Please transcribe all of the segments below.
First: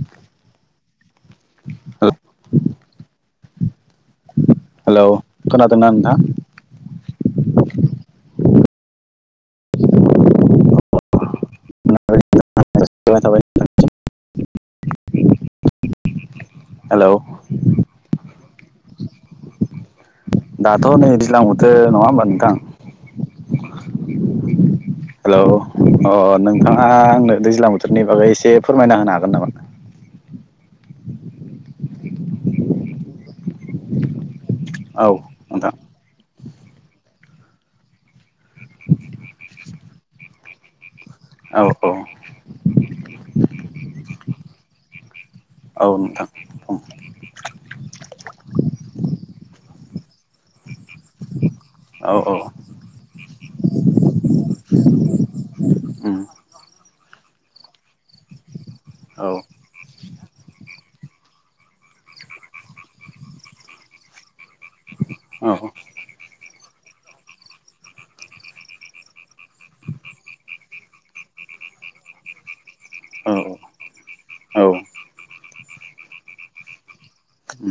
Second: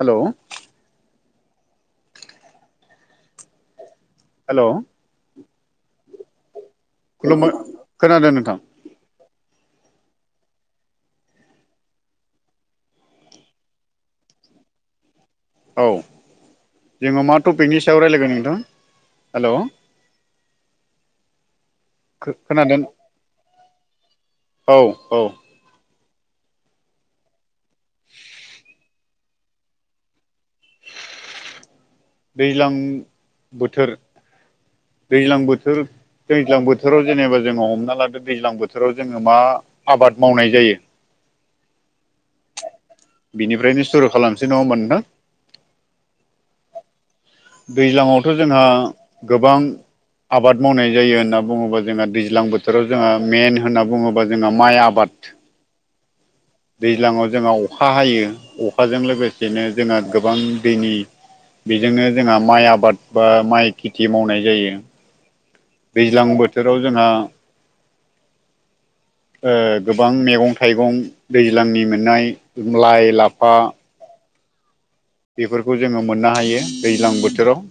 हेल' [unintelligible] hello hello खनादों ना नोंथां खलुमबाय खोनादों नोंथां थाबाय औ हेलौ जोङो मा टपिकनि सायाव रायज्लायगोन नोंथां? हेल' दाथ' नै दैज्लां बोथोर नङा होमबा नोंथां? खोनादों औ औ हेलौ अ नोंथाङा आंनो दैज्लां बोथोरनि बागै एसे फोरमायना होनो हागोन नामा? दैज्लां बोथोर औ दैज्लां नोंथां बोथोर दैज्लां बोथोराव जेनेबा जोङो हमना लादो दैज्लां बोथोराव जोङो मा आबाद मावनाय जायो औ औ बिनिफ्रायनो सुरु खालामनोसै नङा होमबा नोंथां औ नोंथां बुं दैज्लांआवथ' जोंहा गोबां आबाद मावनाय जायो होनना बुङोबा जोंहा औ औ दैज्लां बोथोराव जोंहा मेन होनना बुङोबा जोंङो माइ आबाद [unintelligible] दैज्लांआव जोंहा अखा हायो अखाजों औ लोगोसेनो जोंहा गोबां दैनि बेजोंनो जोंहा माइ आबाद बा माइ खेथि मावनाय जायो। दैज्लां बोथोराव जोंहा [unintelligible] ओ गोबां मैगं थाइगं दैज्लांनि मोननाय लाइ औ लाफा औ औ बेफोरखौ जोङो मोननो हायो दैज्लां बोथोराव [inaudible]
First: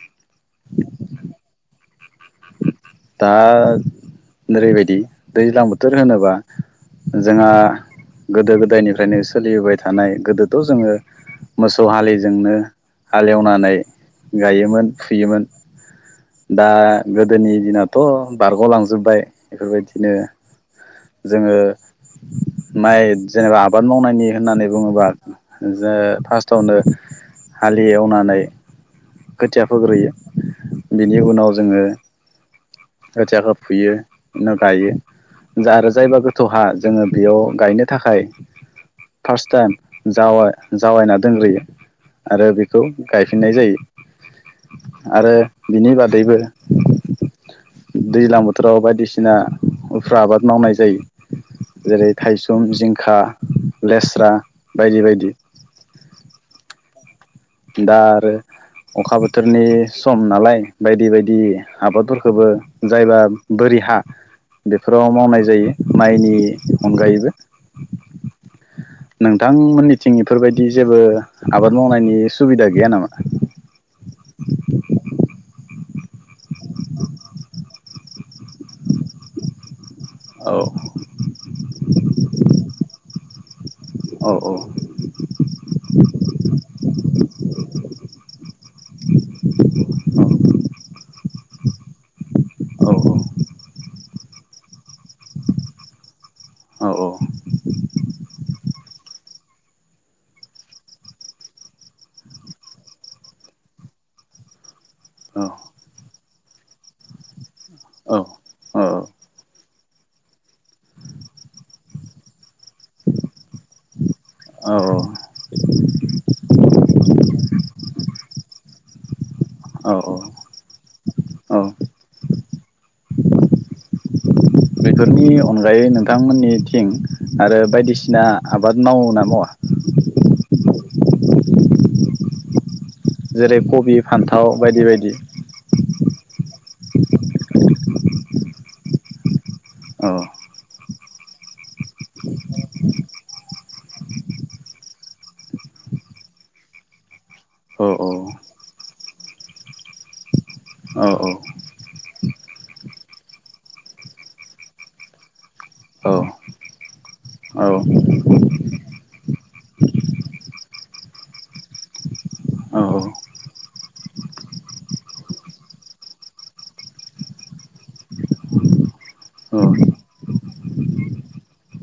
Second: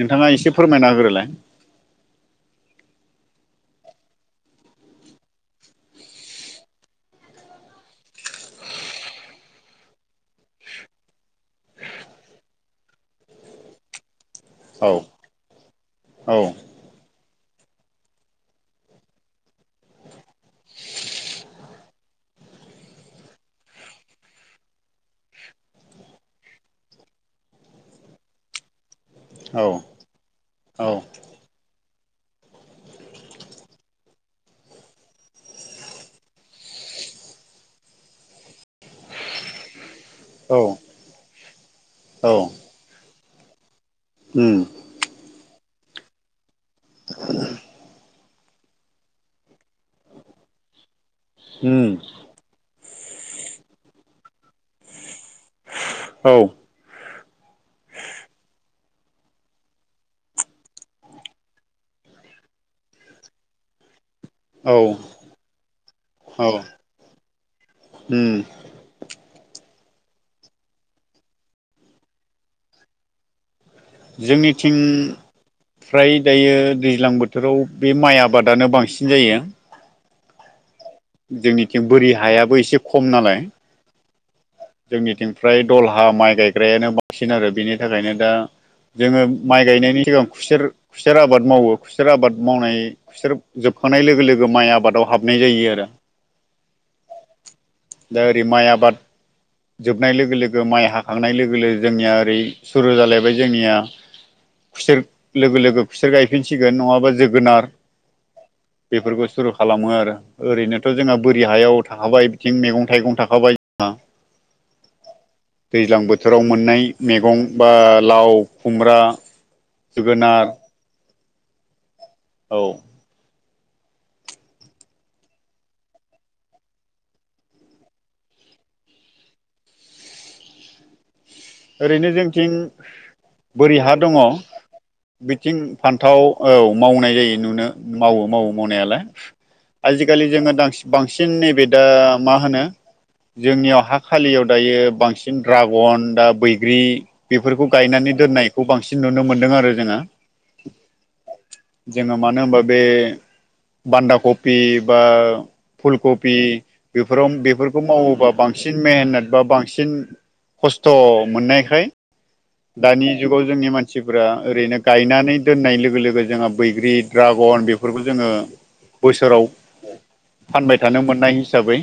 नोंथाङा एसे फोरमायना होग्रोलाय दा ओरैबायदि दैज्लां बोथोर होनोबा जोंहा गोदो गोदायनिफ्रायनो सोलिबोबाय थानाय गोदोथ' जोङो मोसौ हालिजोंनो हाल एवनानै गायोमोन औ फुयोमोन औ दा गोदोनि दिना थ' बारग'लांजोबबाय बेफोरबायदिनो जोङो माइ जेनेबा आबाद मावनायनि होननानै बुङोबा जो- फार्स्टआवनो हालि एवनानै खोथिया औ फोग्रोयो औ बिनि उनाव जोङो खोथियाखौ फुयो उनाव गायो जारो जायबा गोथौहा जोङो बेयाव गायनो थाखाय फार्स्ट टाइम औ जावाइ-जावाइना दोनग्रोयो औ आरो बेखौ गायफिननाय उम जायो। आरो बिनि बादैबो [unintelligible] दैज्लां बोथोराव बायदिसिना उफ्रा आबाद मावनाय जायो उम जेरै थायसुम जिं खा लेस्रा बायदि बायदि औ दा आरो अखा बोथोरनि सम नालाय बायदि बायदि आबादफोरखौबो जायबा बोरि हा औ बेफोराव मावनाय जायो माइनि औ अनगायैबो। उम नोंथां मोननि थिं इफोरबायदि जेबो आबाद मावनायनि सुबिदा गैया नामा? जोंनिथिं फ्राय दायो दैज्लां बोथोराव बे माइ आबादानो बांसिन जायो। औ जोंनिथिं बोरि हायाबो एसे खम नालाय। औ औ जोंनिथिं फ्राय दल हा माइ गायग्रायानो बांसिन आरो बेनि थाखायनो दा जोङो माइ गायनायनि सिगां खुसेर-खुसेर आबाद मावो खुसेर आबाद मावनाय औ खुसेर जोब खांनाय लोगो लोगो माइ आबादाव हाबनाय जायो आरो। औ औ दा ओरै माइ आबाद जोबनाय लोगो लोगो माइ हाखांनाय लोगो लोगो जोंनिया ओरै सुरु जालायबाय जोंनिया खुसेर लोगो लोगो खुसेर गायफिनसिगोन नंङाबा जोगोनार [unintelligible] बेफोरखौ सुरु खालामो आरो ओरैनोथ' जोंहा बोरि हायाव थाखाबाय बिथिं मैगं थाइगं थाखाबाय जोंहा औ औ दैज्लां बोथोराव मोननाय मैगं बा लाव खुमब्रा औ जोगोनार औ औ बेफोरनि अनगायै नोंथांमोननि थिं आरो बायदिसिना आबाद मावो ना मावा [inaudible] ओरैनो जोंथिं जेरै बोरि हा कबि दंङ फान्थाव बायदि बायदि बिथिं फान्थाव औ मावनाय जायो नुनो मावो मावो मावनायालाय औ आजिखालि जोंङो बां बांसिन नैबे दा मा होनो जोंनियाव हा खालियाव दायो बांसिन ड्रागन दा बैग्रि बेफोरखौ औ औ गायनानै दोन्नायखौ बांसिन नुनो मोन्दों आरो जोंङो औ जोंङो मानो होनबा बे बान्दा कफि बा औ फुलकबि बेफोराव औ बेफोरखौ मावोबा बांसिन मेहनत बा बांसिन खस्थ' मोननायखाय औ दानि जुगाव जोंनि मानसिफोरा ओरैनो गायनानै दोननाय लोगो लोगो जोंहा बैग्रि ड्रागन गन बेफोरखौ जोंङो औ फानबाय थानो मोननाय हिसाबै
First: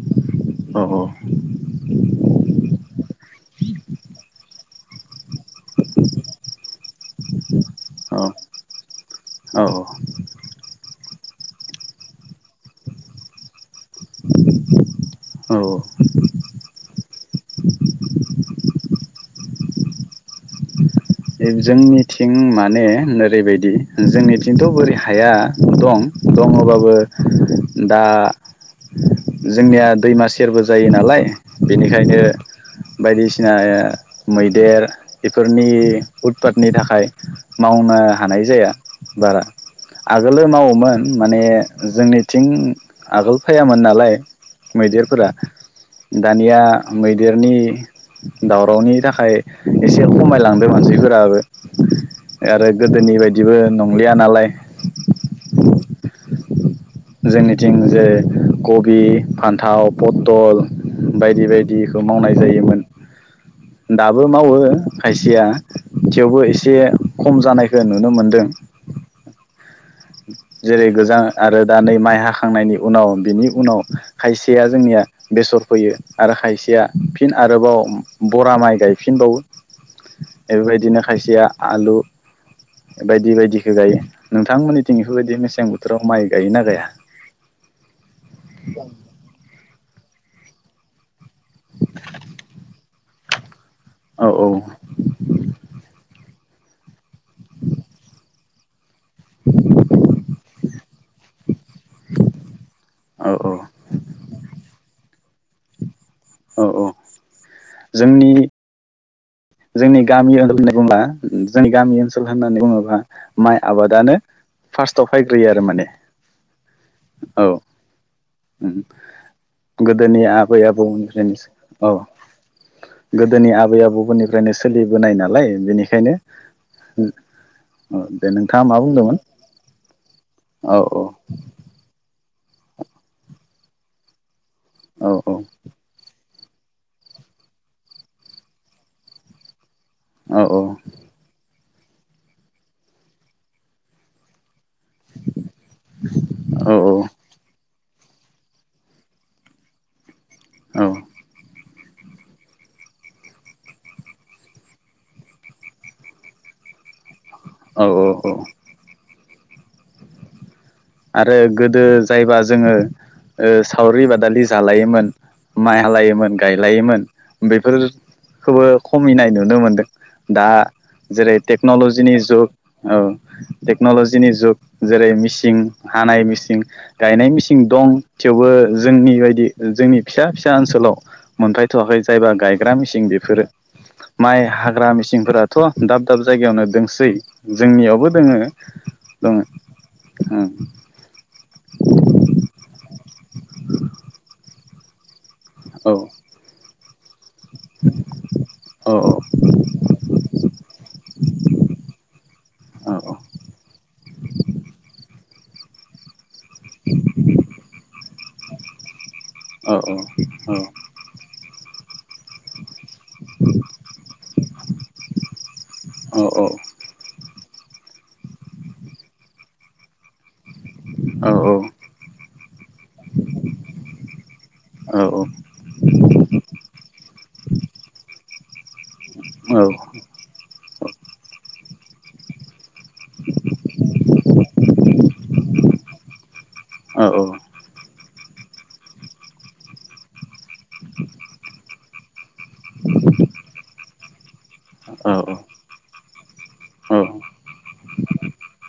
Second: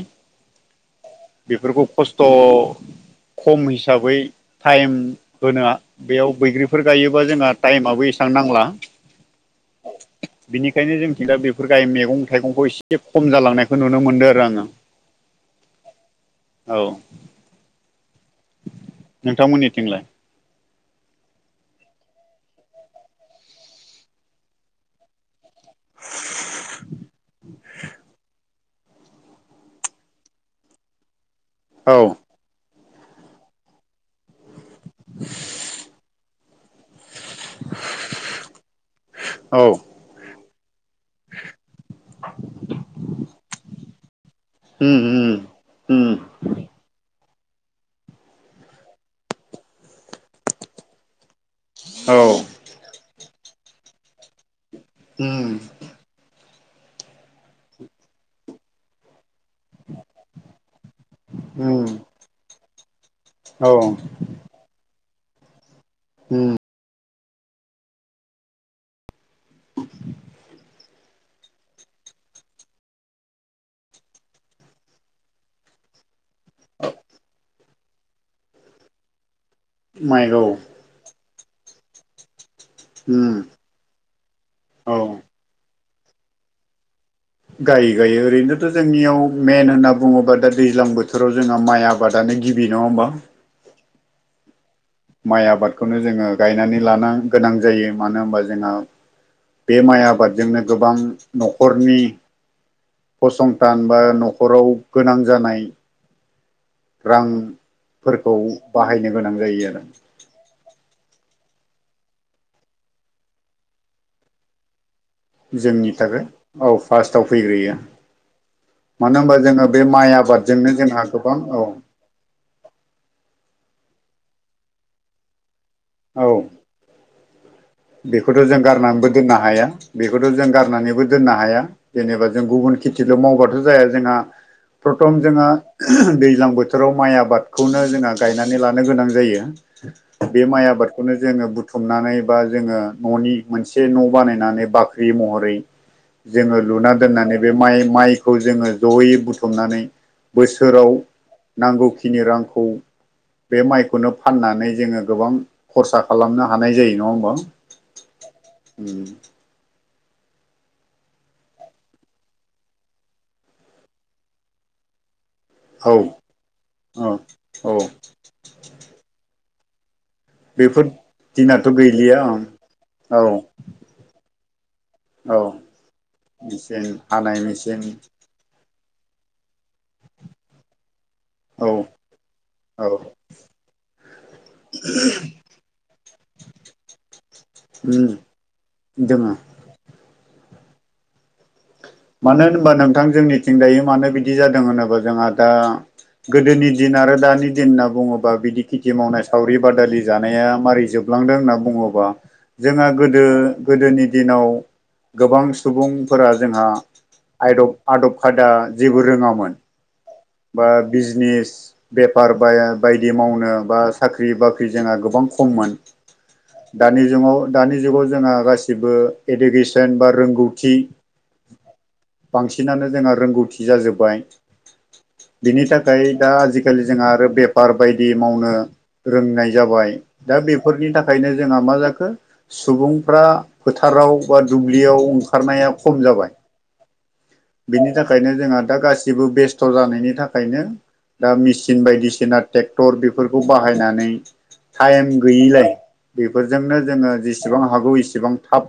बेफोरखौ खस्थ' खम हिसाबै टाइम होना बेयाव बैग्रिफोर गायोबा जोंहा टाइमाबो एसेबां नांला औ औ बिनिखायनो जोंथिं दा बेफोर गाय मैगं थाइगंखौ एसे खम जालांनायखौ नुनो मोनदों आरो आंङो औ औ नोंथांमोननिथिंलाय जोंनिथिं माने ओरैबायदि जोंनिथिंथ' बोरि हाया दं दंङबाबो दा जोंनिया दैमा सेरबो जायो नालाय औ बेनिखायनो बायदिसिना मैदेर बेफोरनि उतपातनि थाखाय मावनो हानाय जाया बारा औ आगोलो मावोमोन माने जोंनिथिं आगोल फैायामोन नालाय उम मैदेरफोरा उम उम दानिया मै देरनि दावरावनि थाखाय एसे खमायलांदो मानसिफोराबो औ आरो गोदोनि बायदिबो नंलिया नालाय उम जोंनिथिं जे कबि फान्थाव पथल बायदि उम बायदिखौ मावनाय जायोमोन औ दाबो मावो खायसेया थेवबो उम एसे खम जानायखौ नुनो मोनदों जेरै गोजां आरो दा नै माइ हाखांनायनि उनाव बिनि उनाव खायसेया जोंनिया बेसर फैयो आरो खायसेया फिन आरोबाव बरा माइ गायफिनबावो माइखौ बेबायदिनो खायसेया आलु बायदि उम बायदिखौ गायो औ नोंथांमोननिथिं बेफोरबायदि मेसें बोथोराव माइ गायोना गाया? गायो गायो ओरैनोथ' जोंनियाव मेन होनना बुं बुङोबा दा दैज्लां बोथोराव जोंहा माइ आबादानो गिबि नंङा होमबा औ औ माइ आबादखौनो जोङो गायनानै लानां गोनां जायो मानो होनबा जोंहा बे माइ आबादजोंनो गोबां न'खरनि औ फसंथान बा न'खराव गोनां जानाय औ औ जोंनि रांफोरखौ बाहाय जोंनि गामि ओनोल होननानै बुङोबा जोंनि गामि ओनसोल होननानै बुङोब्ला माइ आबादानो फार्स्ट याव फैग्रोयो आरो माने जोंनि थाखाय औ फार्स्टआव औ फैग्रोयो ओम मानो होनबा जोङो बे माइ गोदोनि आबै आबादजोंनो आबौ जोंहा मोनिफ्राय गोबां सो औ गोदोनि आबै आबौमोननिफ्रायनो सोलिबोनाय नालाय बेनिखायनो औ दे बेखौथ' जों नोंथाङा मा गारनानैबो बुंदोंमोन दोननो हाया बेखौथ' जों औ गारनानैबो दोननो हाया जेनेबा जों गुबुन खेथिल' मावबाथ' जाया जोंहा औ प्रथम जोंहा दैज्लां बोथोराव माइ आबादखौनो जोंहा गायनानै लानो गोनां जायो। औ बे माइआ जों बुथुमनानै बा जोङो ननि मोन न' बानायनानै बाख्रि महरै जोङो औ लुना दोननानै बे माइ माइखौ जोङो जयै बुथुमनानै औ बोसोराव नांगौ खिनि रांखौ बे माइखौनो फाननानै जोङो गोबां खरसा खालामनो हानाय जायो नङा होमबा। औ औ औ उम आरो गोदो जायबा जोङो ओ सावरि बादालि जालायोमोन माइ औ हालायोमोन गायलायोमोन औ औ बेफोरखौबो खमिनाय नुनो मोनदों। दा बेफोर जेरै दिनाथ' टेक्न'लजिनि गैलिया ओं जुग औ टेक्न'लजिनि जुग जेरै औ मिसिं हानाय मिसिं मेचिन गायनाय हानाय मिसिं मेचिन दं थेवबो जोंनि बायदि जोंनि फिसा फिसा ओनसोलाव औ मोनफायथ'वाखै जायबा गायग्रा औ मेसिन बेफोरो माइ हाग्रा मेसिंफोराथ' दाब दाब जायगायावनो दंसै उम जोंनियावबो दोङो। दोङो दङ ओम मानो होनबा नोंथां जोंनिथिं दायो मानो बिदि जादों होनोबा जोंहा दा औ गोदोनि दिन आरो दानि दिन होनना बुङोबा बिदि खेथि औ मावनाय सावरि बादालि जानाया मारै जोब लांदों होनना बुङोबा जोंहा औ औ गोदो गोदोनि दिनाव गोबां सुबुंफोरा जोंहा आदब आदब खादा जेबो रोङामोन। औ औ औ बा बिजिनेस बेफार बायदि मावनो बा साख्रि बाख्रि जोंहा गोबां खममोन। दानि जुगाव दानि जुगाव जोंहा गासिबो इडुकेसन बा रोंगौ थि बांसिनानो जोंहा रोंगौथि जाजोब्बाय। बिनि थाखाय दा आजिखालि जोंहा आरो बेफार बायदि मावनो रोंनाय जाबाय। दा बेफोरनि थाखायनो जोंहा मा जाखो सुबुंफ्रा फोथाराव बा दुब्लियाव ओंखारनाया खम जाबाय। औ औ बिनि थाखायनो जोंहा दा गासिबो बेस्थ' जानायनि थाखायनो दा मेचिन बायदिसिना ट्रेक्टर बेफोरखौ बाहायनानै टाइम गैयिलाय बे बेफोरफोरजोंनो जोङो जेसेबां हागौ एसे बां थाब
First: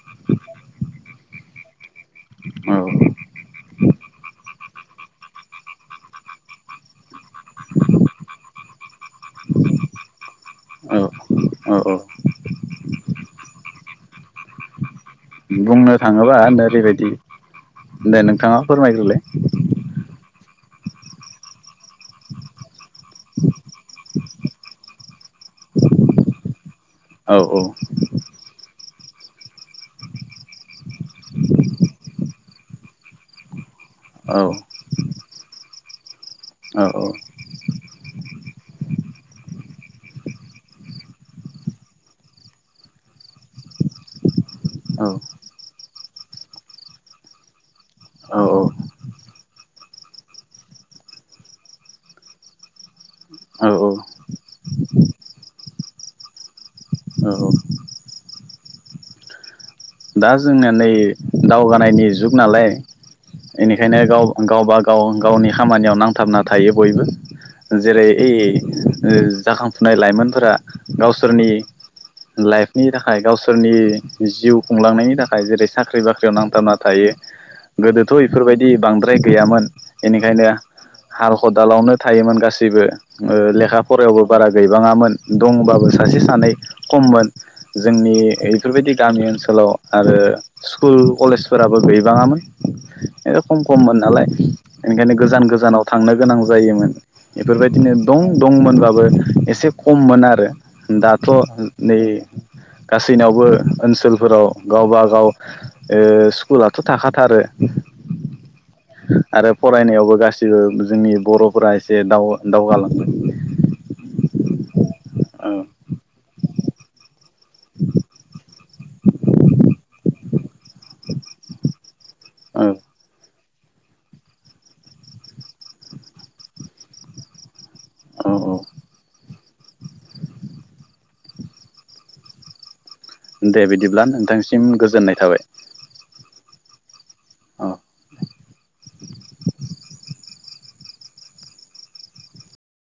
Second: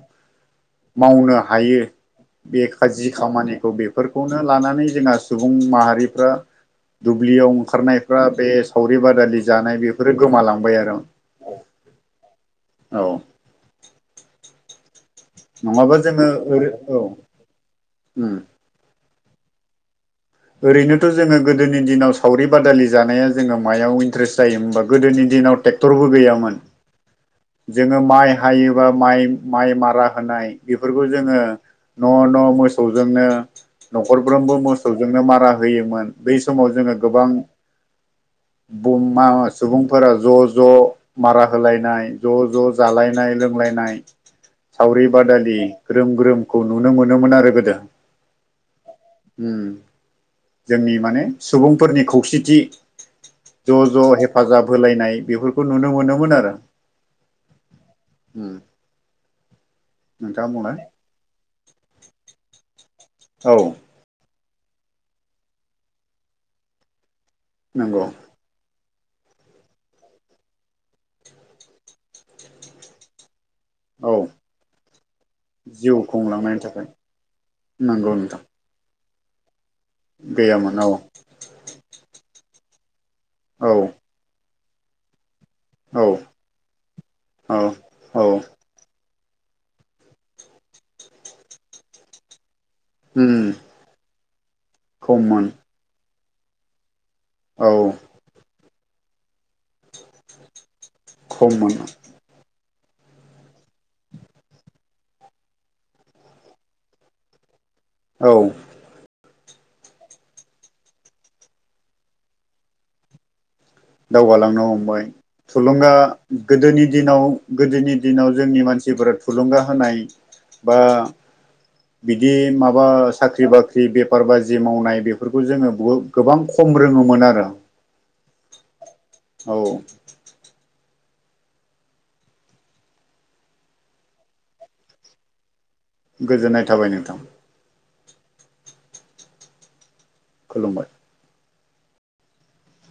मावनो हायो बे औ जि खामानि बेफोरखौनो लानानै जोंहा सुबुं माहारिफ्रा दुब्लियाव ओंखारनायफ्रा बे सावरि बादालि जानाय बेफोरो गोमालांबाय औ आरो। औ औ औ बुंनो नङाबा जोङो थाङोबा ओरै औ नोओरैबायदि दे उम नोंथाङा फोरमायग्रोलाय। ओरैनोथ' जोङो गोदोनि दिनाव सावरि बादालि जानाया जोङो मायाव इन्ट्रेस्ट जायो होमबा गोदोनि दिन दिनाव ट्रेक्टरबो गैयामोन। औ औ। जोङो माइ हायोबा माइ- माइ मारा होनाय बेफोरखौ जोङो न' न' मोसौजोंनो औ न'खरफ्रोमबो मोसौजोंनो मारा होयोमोन बै समाव औ जो ङो गोबां [inaudible] बुं मा सुबुंफोरा ज' ज' मारा होलायनाय ज' ज' जालायनाय लोंलायनाय, औ सावरि बादालि ग्रोम ग्रोमखौ नुनो मोनोमोन आरो गोदोव औ उम जोंनि माने सुबुंफोरनि खौसेथि औ ज' ज' हेफाजाब होलायनाय बेफोरखौ नुनो मोनोमोन आरो। उम। दा नोंथाङा जोंना बुंलाय नै दावगानायनि जुग नालाय औ एनिखायनो गाव गावबा गाव गावनि खामानियाव नांथाबना थायो बयबो नंगौ जेरै जाखांफुनाय लाइमोनफोरा गावसोरनि लाइफनि थाखाय गावसो सोरनि औ जिउ खुंलांनायनि थाखाय जेरै जिउ साख्रि बाख्रियाव खुंलांनायनि नांथाबना थाखाय थायो गोदोथ' नंगौ नोंथां एफोरबायदि बांद्राय गैयामोन बेनिखायनो गैयामोन औ हाल खदालावनो थायोमोन गासैबो। ओ औ लेखा फरायावबो बारा गैबाङामोन, दंबाबो औ सासे सानै खममोन औ जोंनि औ बेफोरबायदि गामि ओनसो लाव आरो स्कुल कलेजफोराबो बिबाङामोन। उम ए खम खममोन नालाय एनिखायनो गोजान खममोन गोजानाव थांनो गोनां जायोमोन। औ बेफोरबायदिनो दं दंमोनबाबो एसे खममोन आरो। दाथ' खममोन नै गासैनावबो ओनसोल फोराव गावबा गाव ओ स्कुलाथ' थाखाथारो। औ। आरो फरायनायावबो गासिबो जोंनि बर'फोरा एसे दाव- दावगालाङो दावगालांनो हमबाय थुलुंगा गोदोनि दिनाव गोदोनि दिनाव जोंनि मानसिफोरा थुलुंगा होनाय बा बिदि औ माबा साख्र ख्रि बाख्रि बेफार बाजि मावनाय बेफोरखौ जोङो गोबां खम रोङोमोन आरो। औ औ। औ। दे बिदिब्ला नोंथांसिम गोजोननाय थाबाय। गोजोननाय थाबाय नोंथां। औ। खुलुमबाय।